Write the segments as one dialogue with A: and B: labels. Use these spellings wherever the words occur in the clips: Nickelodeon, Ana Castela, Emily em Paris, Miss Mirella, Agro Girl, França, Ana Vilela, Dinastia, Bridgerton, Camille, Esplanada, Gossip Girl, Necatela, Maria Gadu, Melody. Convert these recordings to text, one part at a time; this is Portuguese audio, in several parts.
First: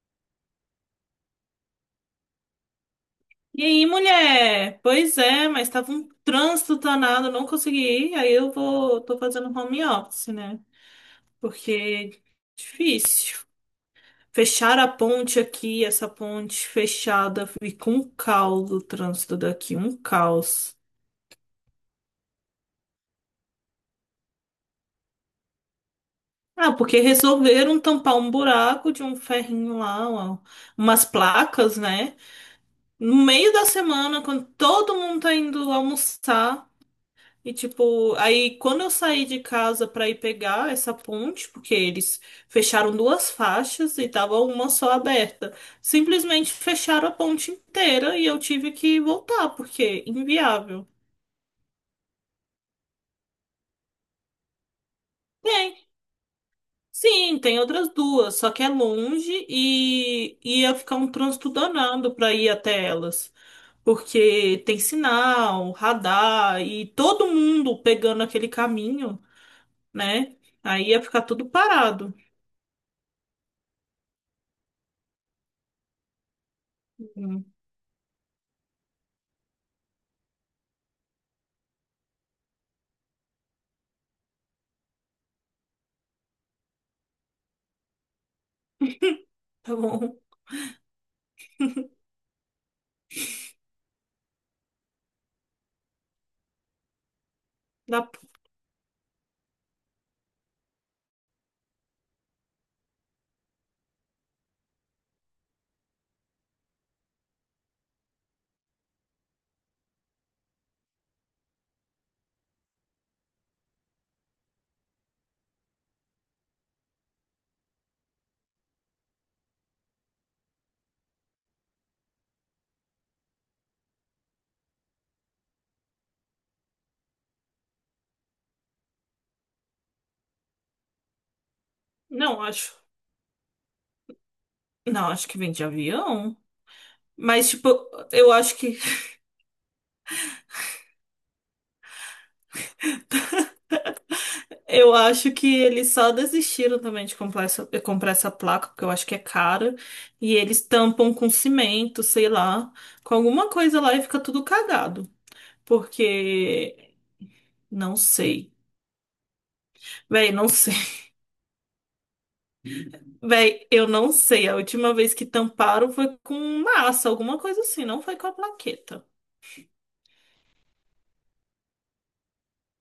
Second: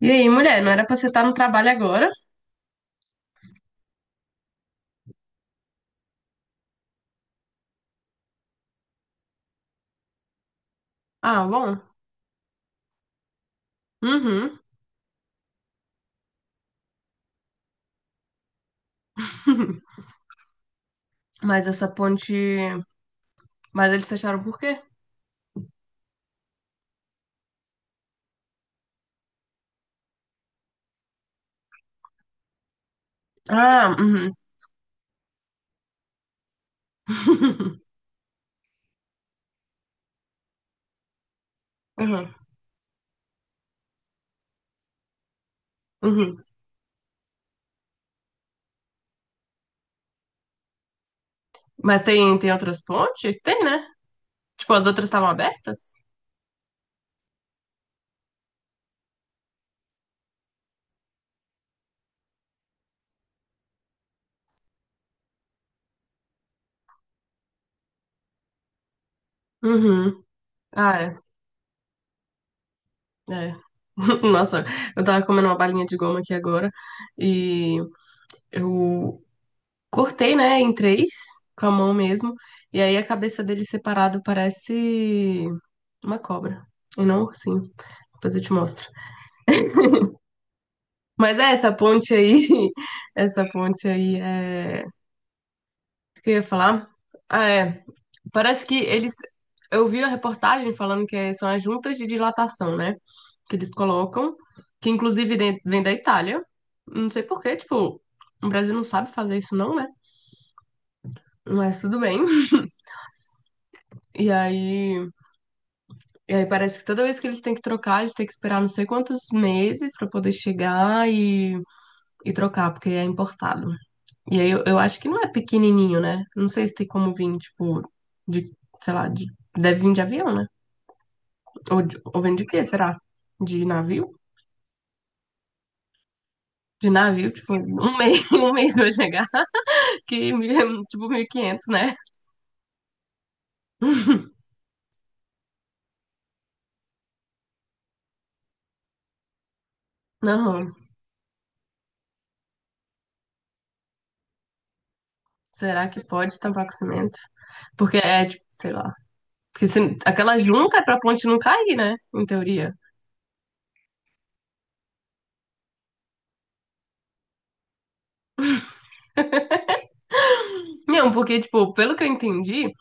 A: E aí, mulher, não era pra você estar no trabalho agora?
B: E aí, mulher? Pois é, mas tava um trânsito danado, não consegui ir. Aí eu vou, tô fazendo home office, né?
A: Ah, bom.
B: Porque difícil.
A: Uhum.
B: Fecharam a ponte aqui, essa ponte fechada, fica um caos o trânsito daqui, um caos.
A: Mas essa ponte. Mas eles fecharam por quê?
B: Ah, porque resolveram tampar um buraco de um ferrinho lá, umas placas, né? No meio da
A: Ah,
B: semana,
A: uhum.
B: quando todo mundo tá indo almoçar. E tipo, aí quando eu saí de casa pra ir pegar essa ponte, porque eles
A: Uhum.
B: fecharam duas faixas e tava uma só aberta,
A: Uhum.
B: simplesmente fecharam a ponte inteira e eu tive que voltar, porque inviável.
A: Mas tem outras pontes? Tem, né? Tipo, as outras estavam
B: Tem,
A: abertas?
B: sim, tem outras duas, só que é longe e ia ficar um trânsito danado pra ir até elas. Porque tem sinal, radar e todo mundo pegando aquele caminho,
A: Uhum.
B: né? Aí
A: Ah,
B: ia
A: é.
B: ficar tudo parado.
A: É. Nossa, eu tava comendo uma balinha de goma aqui agora e eu cortei, né, em três, com a mão mesmo, e aí a cabeça dele separado parece uma cobra. E não, sim. Depois eu te mostro.
B: Tá bom.
A: Mas é, essa ponte aí, essa ponte aí é. O que eu ia falar? Ah, é.
B: Dá-
A: Parece que eles. Eu vi a reportagem falando que são as juntas de dilatação, né? Que eles colocam, que inclusive vem da Itália. Não sei por quê, tipo, o Brasil não sabe fazer isso, não, né? Mas tudo bem. E aí, e aí parece que toda vez que eles têm que trocar, eles têm que esperar não sei quantos meses pra poder chegar e trocar, porque é importado. E aí eu acho que não é pequenininho, né? Não sei se tem como vir, tipo, de, sei lá, de, deve vir de avião, né? Ou vem
B: Não,
A: de quê,
B: acho.
A: será? De navio?
B: Não, acho que vem de avião.
A: De navio,
B: Mas,
A: tipo,
B: tipo,
A: um mês,
B: eu
A: um
B: acho
A: mês
B: que.
A: vai chegar, que tipo mil e quinhentos, né?
B: Eu acho que eles só desistiram também de comprar essa placa, porque eu acho que é cara. E eles
A: Não,
B: tampam com cimento, sei lá, com alguma coisa lá e fica tudo cagado.
A: será que pode tampar com
B: Porque.
A: cimento?
B: Não
A: Porque é, tipo,
B: sei.
A: sei lá. Porque
B: Véi,
A: aquela
B: não sei.
A: junta é pra ponte não cair, né? Em teoria.
B: Véi, eu não sei. A última vez que tamparam foi com massa, alguma coisa assim, não foi com a plaqueta.
A: Não, porque, tipo, pelo que eu entendi,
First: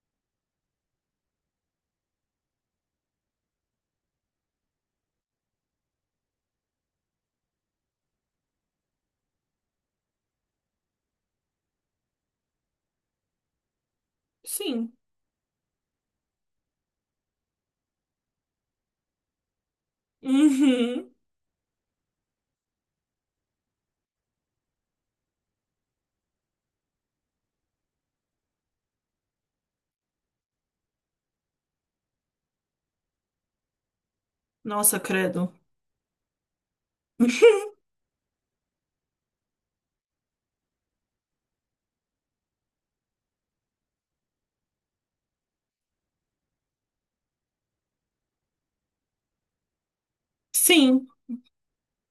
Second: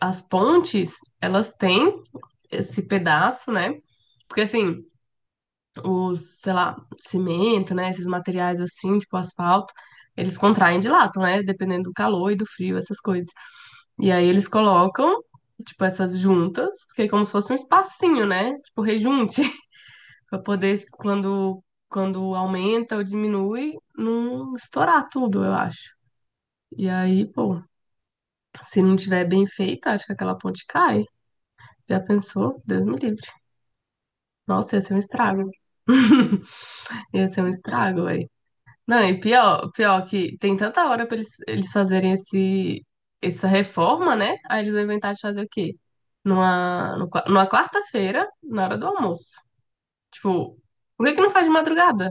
A: as pontes, elas têm esse pedaço, né? Porque assim. Os, sei lá, cimento, né? Esses materiais assim, tipo asfalto, eles contraem e dilatam, né? Dependendo do calor e do frio, essas coisas. E aí eles
B: Sim.
A: colocam, tipo, essas juntas, que é como se fosse um espacinho, né? Tipo, rejunte, pra poder,
B: Uhum.
A: quando aumenta ou diminui, não estourar tudo, eu acho. E aí, pô, se não tiver bem feita, acho que aquela ponte cai. Já pensou? Deus me livre. Nossa, ia ser um
B: Nossa,
A: estrago.
B: credo.
A: Ia ser um estrago, velho. Não, e pior, que tem tanta hora pra eles fazerem esse, essa reforma, né? Aí eles vão inventar de fazer o quê? Numa, no qua- numa quarta-feira, na hora do almoço. Tipo, por
B: Sim.
A: que que não faz de madrugada?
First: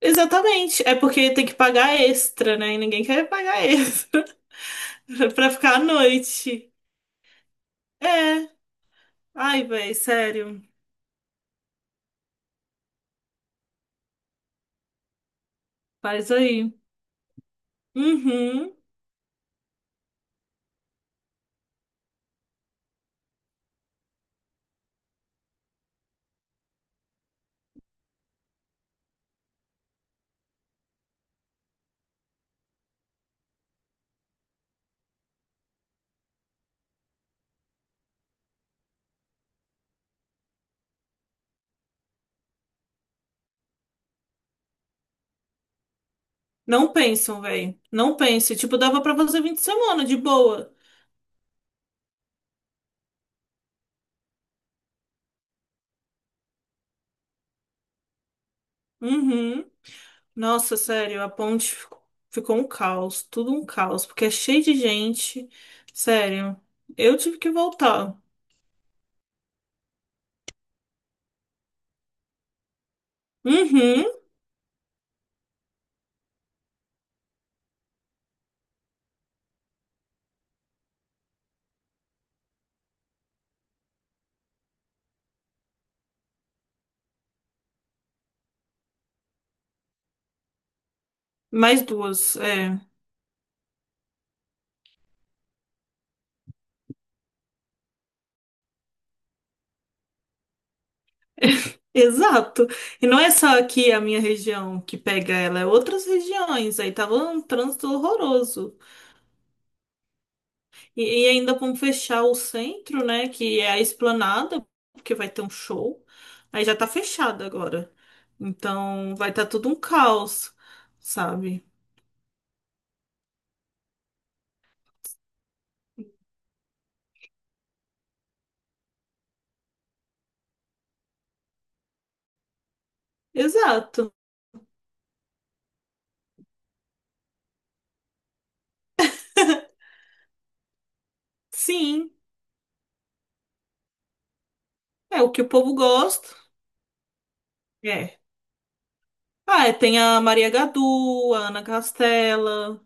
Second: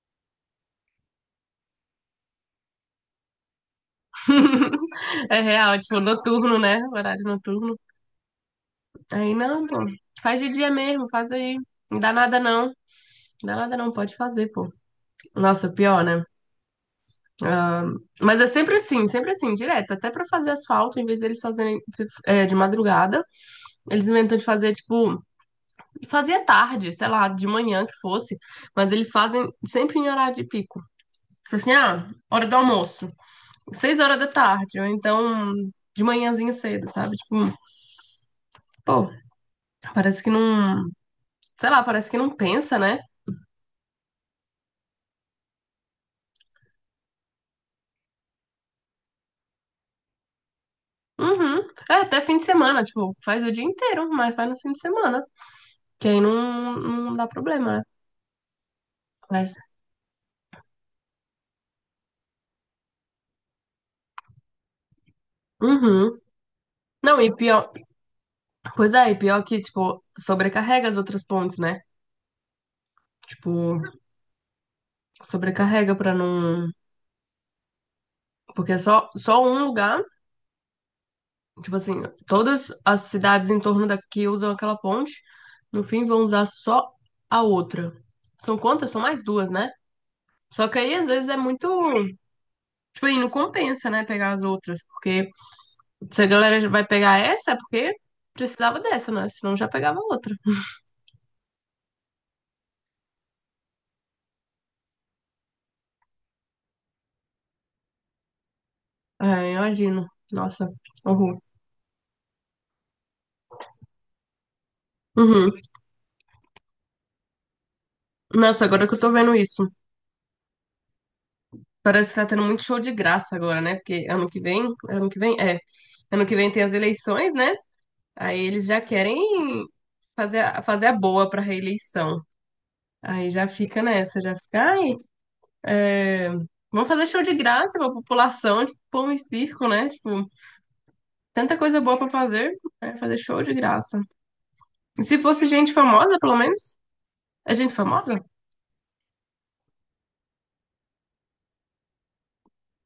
B: Exatamente. É porque tem que pagar extra, né? E ninguém quer pagar extra
A: É
B: pra
A: real,
B: ficar
A: é
B: à
A: tipo, noturno,
B: noite.
A: né? Horário noturno.
B: É.
A: Aí
B: Ai,
A: não, pô.
B: véi,
A: Faz de
B: sério.
A: dia mesmo, faz aí. Não dá nada não. Não dá nada não, pode fazer, pô. Nossa, pior, né?
B: Faz aí.
A: Ah, mas é
B: Uhum.
A: sempre assim, direto. Até pra fazer asfalto, em vez deles fazerem de madrugada. Eles inventam de fazer, tipo, fazia tarde, sei lá, de manhã que fosse, mas eles fazem sempre em horário de pico. Tipo assim, ah, hora do almoço, seis horas da tarde, ou então de manhãzinho cedo, sabe? Tipo, pô, parece que não, sei lá, parece que não pensa, né?
B: Não pensam, véi. Não pense. Tipo, dava pra fazer 20 semanas de boa.
A: Uhum. É, até fim de semana, tipo, faz o dia inteiro, mas faz no fim de semana, que aí não dá problema, né? Mas,
B: Uhum. Nossa, sério, a ponte ficou um caos. Tudo um caos. Porque é cheio de gente.
A: uhum.
B: Sério. Eu
A: Não, e
B: tive que
A: pior,
B: voltar.
A: pois é, e pior que, tipo, sobrecarrega as outras pontes, né? Tipo,
B: Uhum.
A: sobrecarrega pra não. Porque é só um lugar, tipo assim, todas as cidades em torno daqui usam aquela ponte, no fim vão usar só a outra. São quantas? São mais duas, né? Só que aí às vezes é muito.
B: Mais duas. É.
A: Tipo aí, não compensa, né? Pegar as outras. Porque se a galera vai pegar essa, é porque precisava dessa, né? Senão já pegava outra.
B: Exato. E não é só aqui a minha região que pega ela, é outras regiões. Aí tava um trânsito horroroso.
A: É, imagino. Nossa,
B: E
A: horror.
B: ainda vamos fechar o centro, né? Que é a Esplanada, porque vai ter um
A: Uhum.
B: show. Aí já tá fechado agora.
A: Nossa, agora que eu tô
B: Então vai
A: vendo
B: estar tá tudo
A: isso.
B: um caos, sabe?
A: Parece que tá tendo muito show de graça agora, né? Porque ano que vem, é, ano que vem tem as eleições, né? Aí eles já querem fazer a boa pra reeleição. Aí já fica
B: Exato.
A: nessa, já fica, ai, é, vamos fazer show de graça pra população, tipo, pão e circo, né? Tipo, tanta coisa boa pra
B: Sim,
A: fazer, é fazer show de graça. E se
B: é o que
A: fosse
B: o
A: gente
B: povo
A: famosa,
B: gosta.
A: pelo menos? É gente
B: É.
A: famosa?
B: Ah, é, tem a Maria Gadu, a Ana Castela,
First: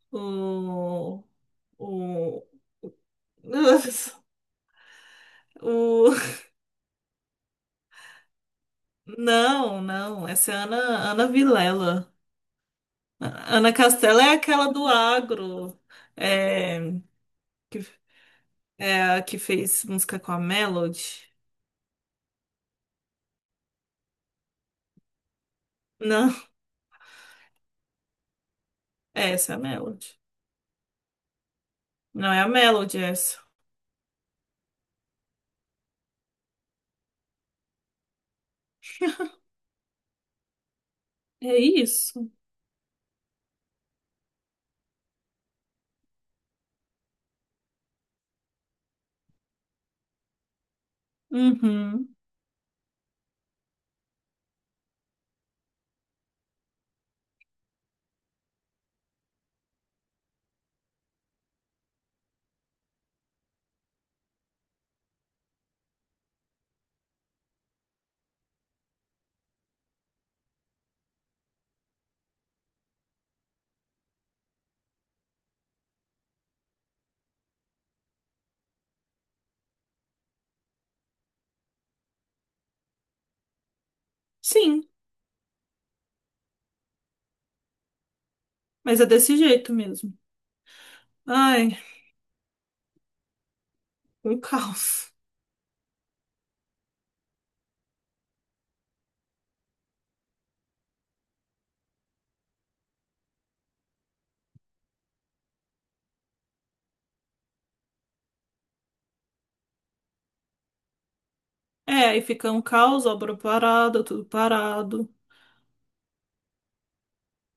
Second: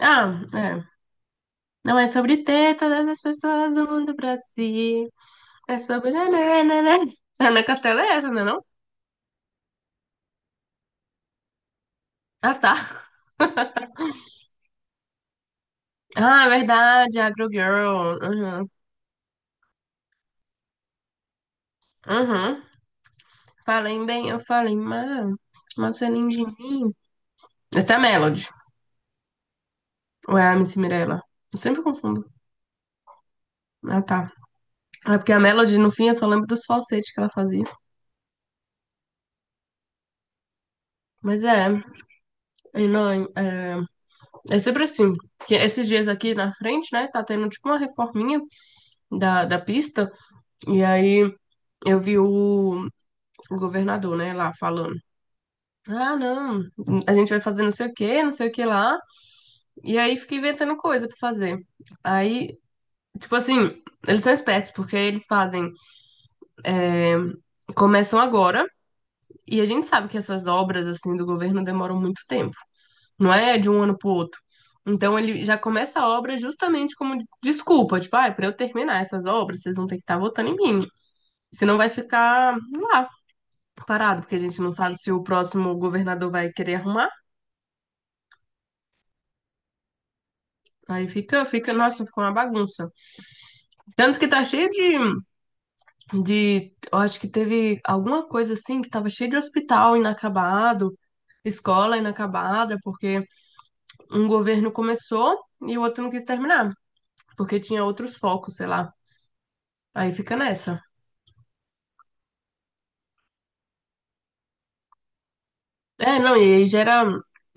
A: Ah, é.
B: o,
A: Não é sobre
B: o...
A: teta das pessoas do mundo pra si. É sobre.
B: O...
A: Nananana. A Necatela é essa, não é não?
B: Não, não, essa é a Ana, Ana Vilela.
A: Ah, tá.
B: A- Ana Castela é aquela do agro,
A: Ah, é
B: é,
A: verdade, Agro
B: que,
A: Girl. Uhum.
B: é a que fez música com a Melody.
A: Uhum. Falei bem, eu falei mal. Mas é lindo
B: Não,
A: de mim. Essa é a Melody.
B: é essa é a Melody.
A: Ou é a Miss Mirella? Eu sempre confundo.
B: Não é a Melody essa.
A: Ah, tá. É porque a Melody, no fim, eu só lembro dos falsetes que ela fazia. Mas
B: É
A: é,
B: isso.
A: e não, é, é sempre assim. Que esses dias aqui na frente, né, tá tendo tipo uma reforminha da pista. E aí eu
B: Uhum.
A: vi o governador, né, lá falando. Ah, não, a gente vai fazer não sei o que, não sei o que lá. E aí fica inventando coisa pra fazer. Aí, tipo assim, eles são espertos, porque eles fazem. é, começam agora, e a gente sabe que essas obras, assim, do governo demoram muito tempo. Não é de um ano pro outro. Então ele já começa a obra justamente como desculpa, tipo, ah, para eu terminar essas obras, vocês vão ter que estar votando em mim. Senão vai ficar lá, parado, porque a gente não
B: Sim,
A: sabe se o próximo governador vai querer arrumar.
B: mas é desse jeito mesmo.
A: Aí fica,
B: Ai,
A: nossa, fica uma bagunça. Tanto que tá
B: um
A: cheio de,
B: caos.
A: de. Eu acho que teve alguma coisa assim que tava cheio de hospital inacabado, escola inacabada, porque um governo começou e o outro não quis terminar, porque tinha outros focos, sei lá. Aí fica nessa.
B: É, aí fica um caos, obra parada, tudo parado.
A: É, não, e aí gera,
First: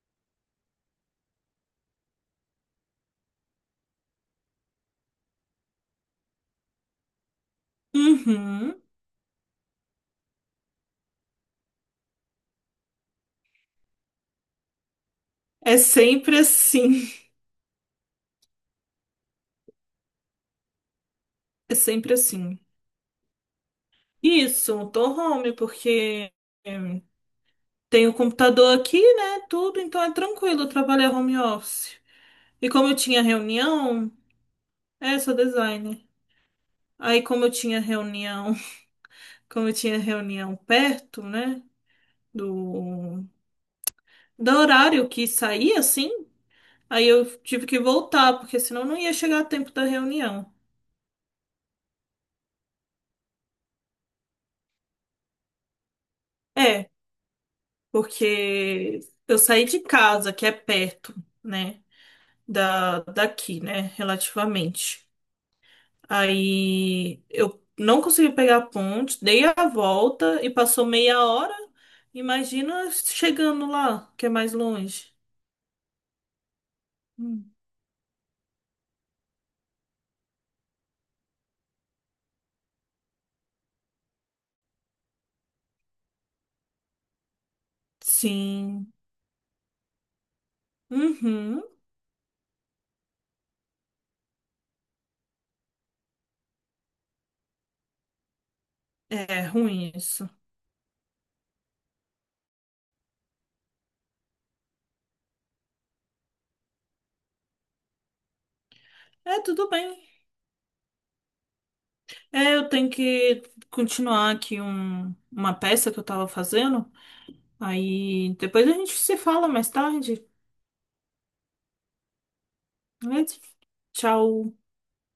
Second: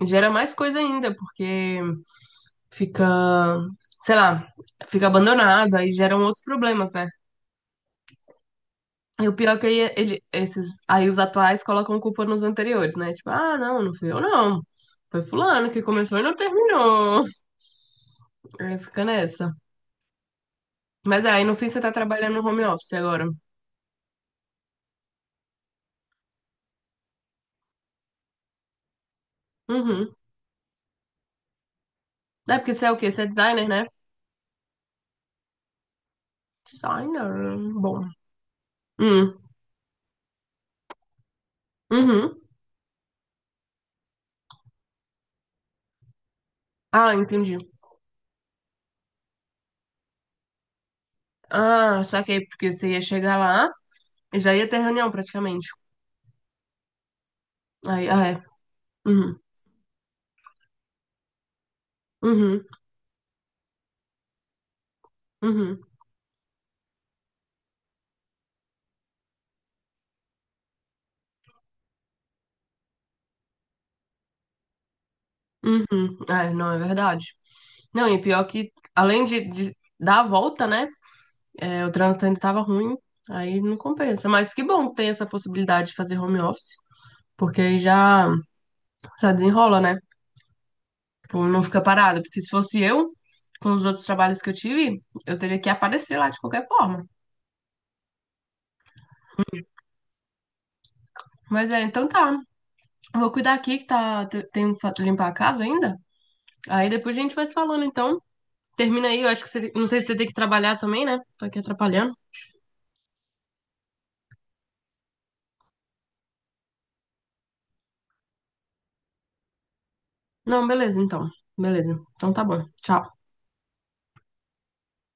A: gera mais coisa ainda, porque fica, sei lá, fica abandonado, aí geram outros problemas, né?
B: Uhum.
A: E o pior é que aí os atuais colocam culpa nos anteriores, né? Tipo, ah, não, não fui eu, não. Foi fulano
B: É
A: que começou e não
B: sempre assim.
A: terminou. Aí fica nessa. Mas é, aí, no fim,
B: É
A: você tá
B: sempre
A: trabalhando no
B: assim.
A: home office agora.
B: Isso, um home, porque tenho o computador aqui, né? Tudo, então é
A: Uhum.
B: tranquilo trabalhar home office.
A: É
B: E
A: porque você
B: como
A: é
B: eu
A: o quê?
B: tinha
A: Você é designer, né?
B: reunião, é, sou designer. Aí como eu
A: Designer.
B: tinha
A: Bom.
B: reunião,
A: Hum.
B: como eu tinha reunião perto, né?
A: Uhum.
B: Do, do horário que saía, assim, aí
A: Ah,
B: eu
A: entendi.
B: tive que voltar, porque senão não ia chegar a tempo da reunião.
A: Ah, saquei, porque você ia chegar lá e já ia ter reunião praticamente.
B: É,
A: Aí, ah, é.
B: porque
A: Uhum.
B: eu saí de casa, que é perto, né?
A: Uhum.
B: Daqui, né? Relativamente.
A: Uhum.
B: Aí eu não consegui pegar a ponte, dei a volta e passou meia hora. Imagina chegando lá, que é mais longe.
A: Uhum. É, não, é verdade.
B: Hum.
A: Não, e pior que, além de dar a volta, né? É, o trânsito ainda tava ruim, aí não compensa. Mas que bom que tem essa possibilidade de fazer home office, porque aí já,
B: Sim.
A: já desenrola, né? Tipo, não
B: Uhum.
A: fica parado. Porque se fosse eu, com os outros trabalhos que eu tive, eu teria que aparecer lá de qualquer forma.
B: É ruim isso.
A: Mas é, então tá. Vou cuidar aqui que tá, tem que limpar a casa ainda. Aí depois a gente vai se falando, então. Termina aí, eu
B: É,
A: acho que
B: tudo
A: você, não
B: bem.
A: sei se você tem que trabalhar também, né? Tô aqui atrapalhando.
B: É, eu tenho que continuar aqui uma peça que eu tava fazendo. Aí depois a gente se fala mais tarde.
A: Não, beleza, então. Beleza. Então tá bom. Tchau.
B: Beleza? Tchau.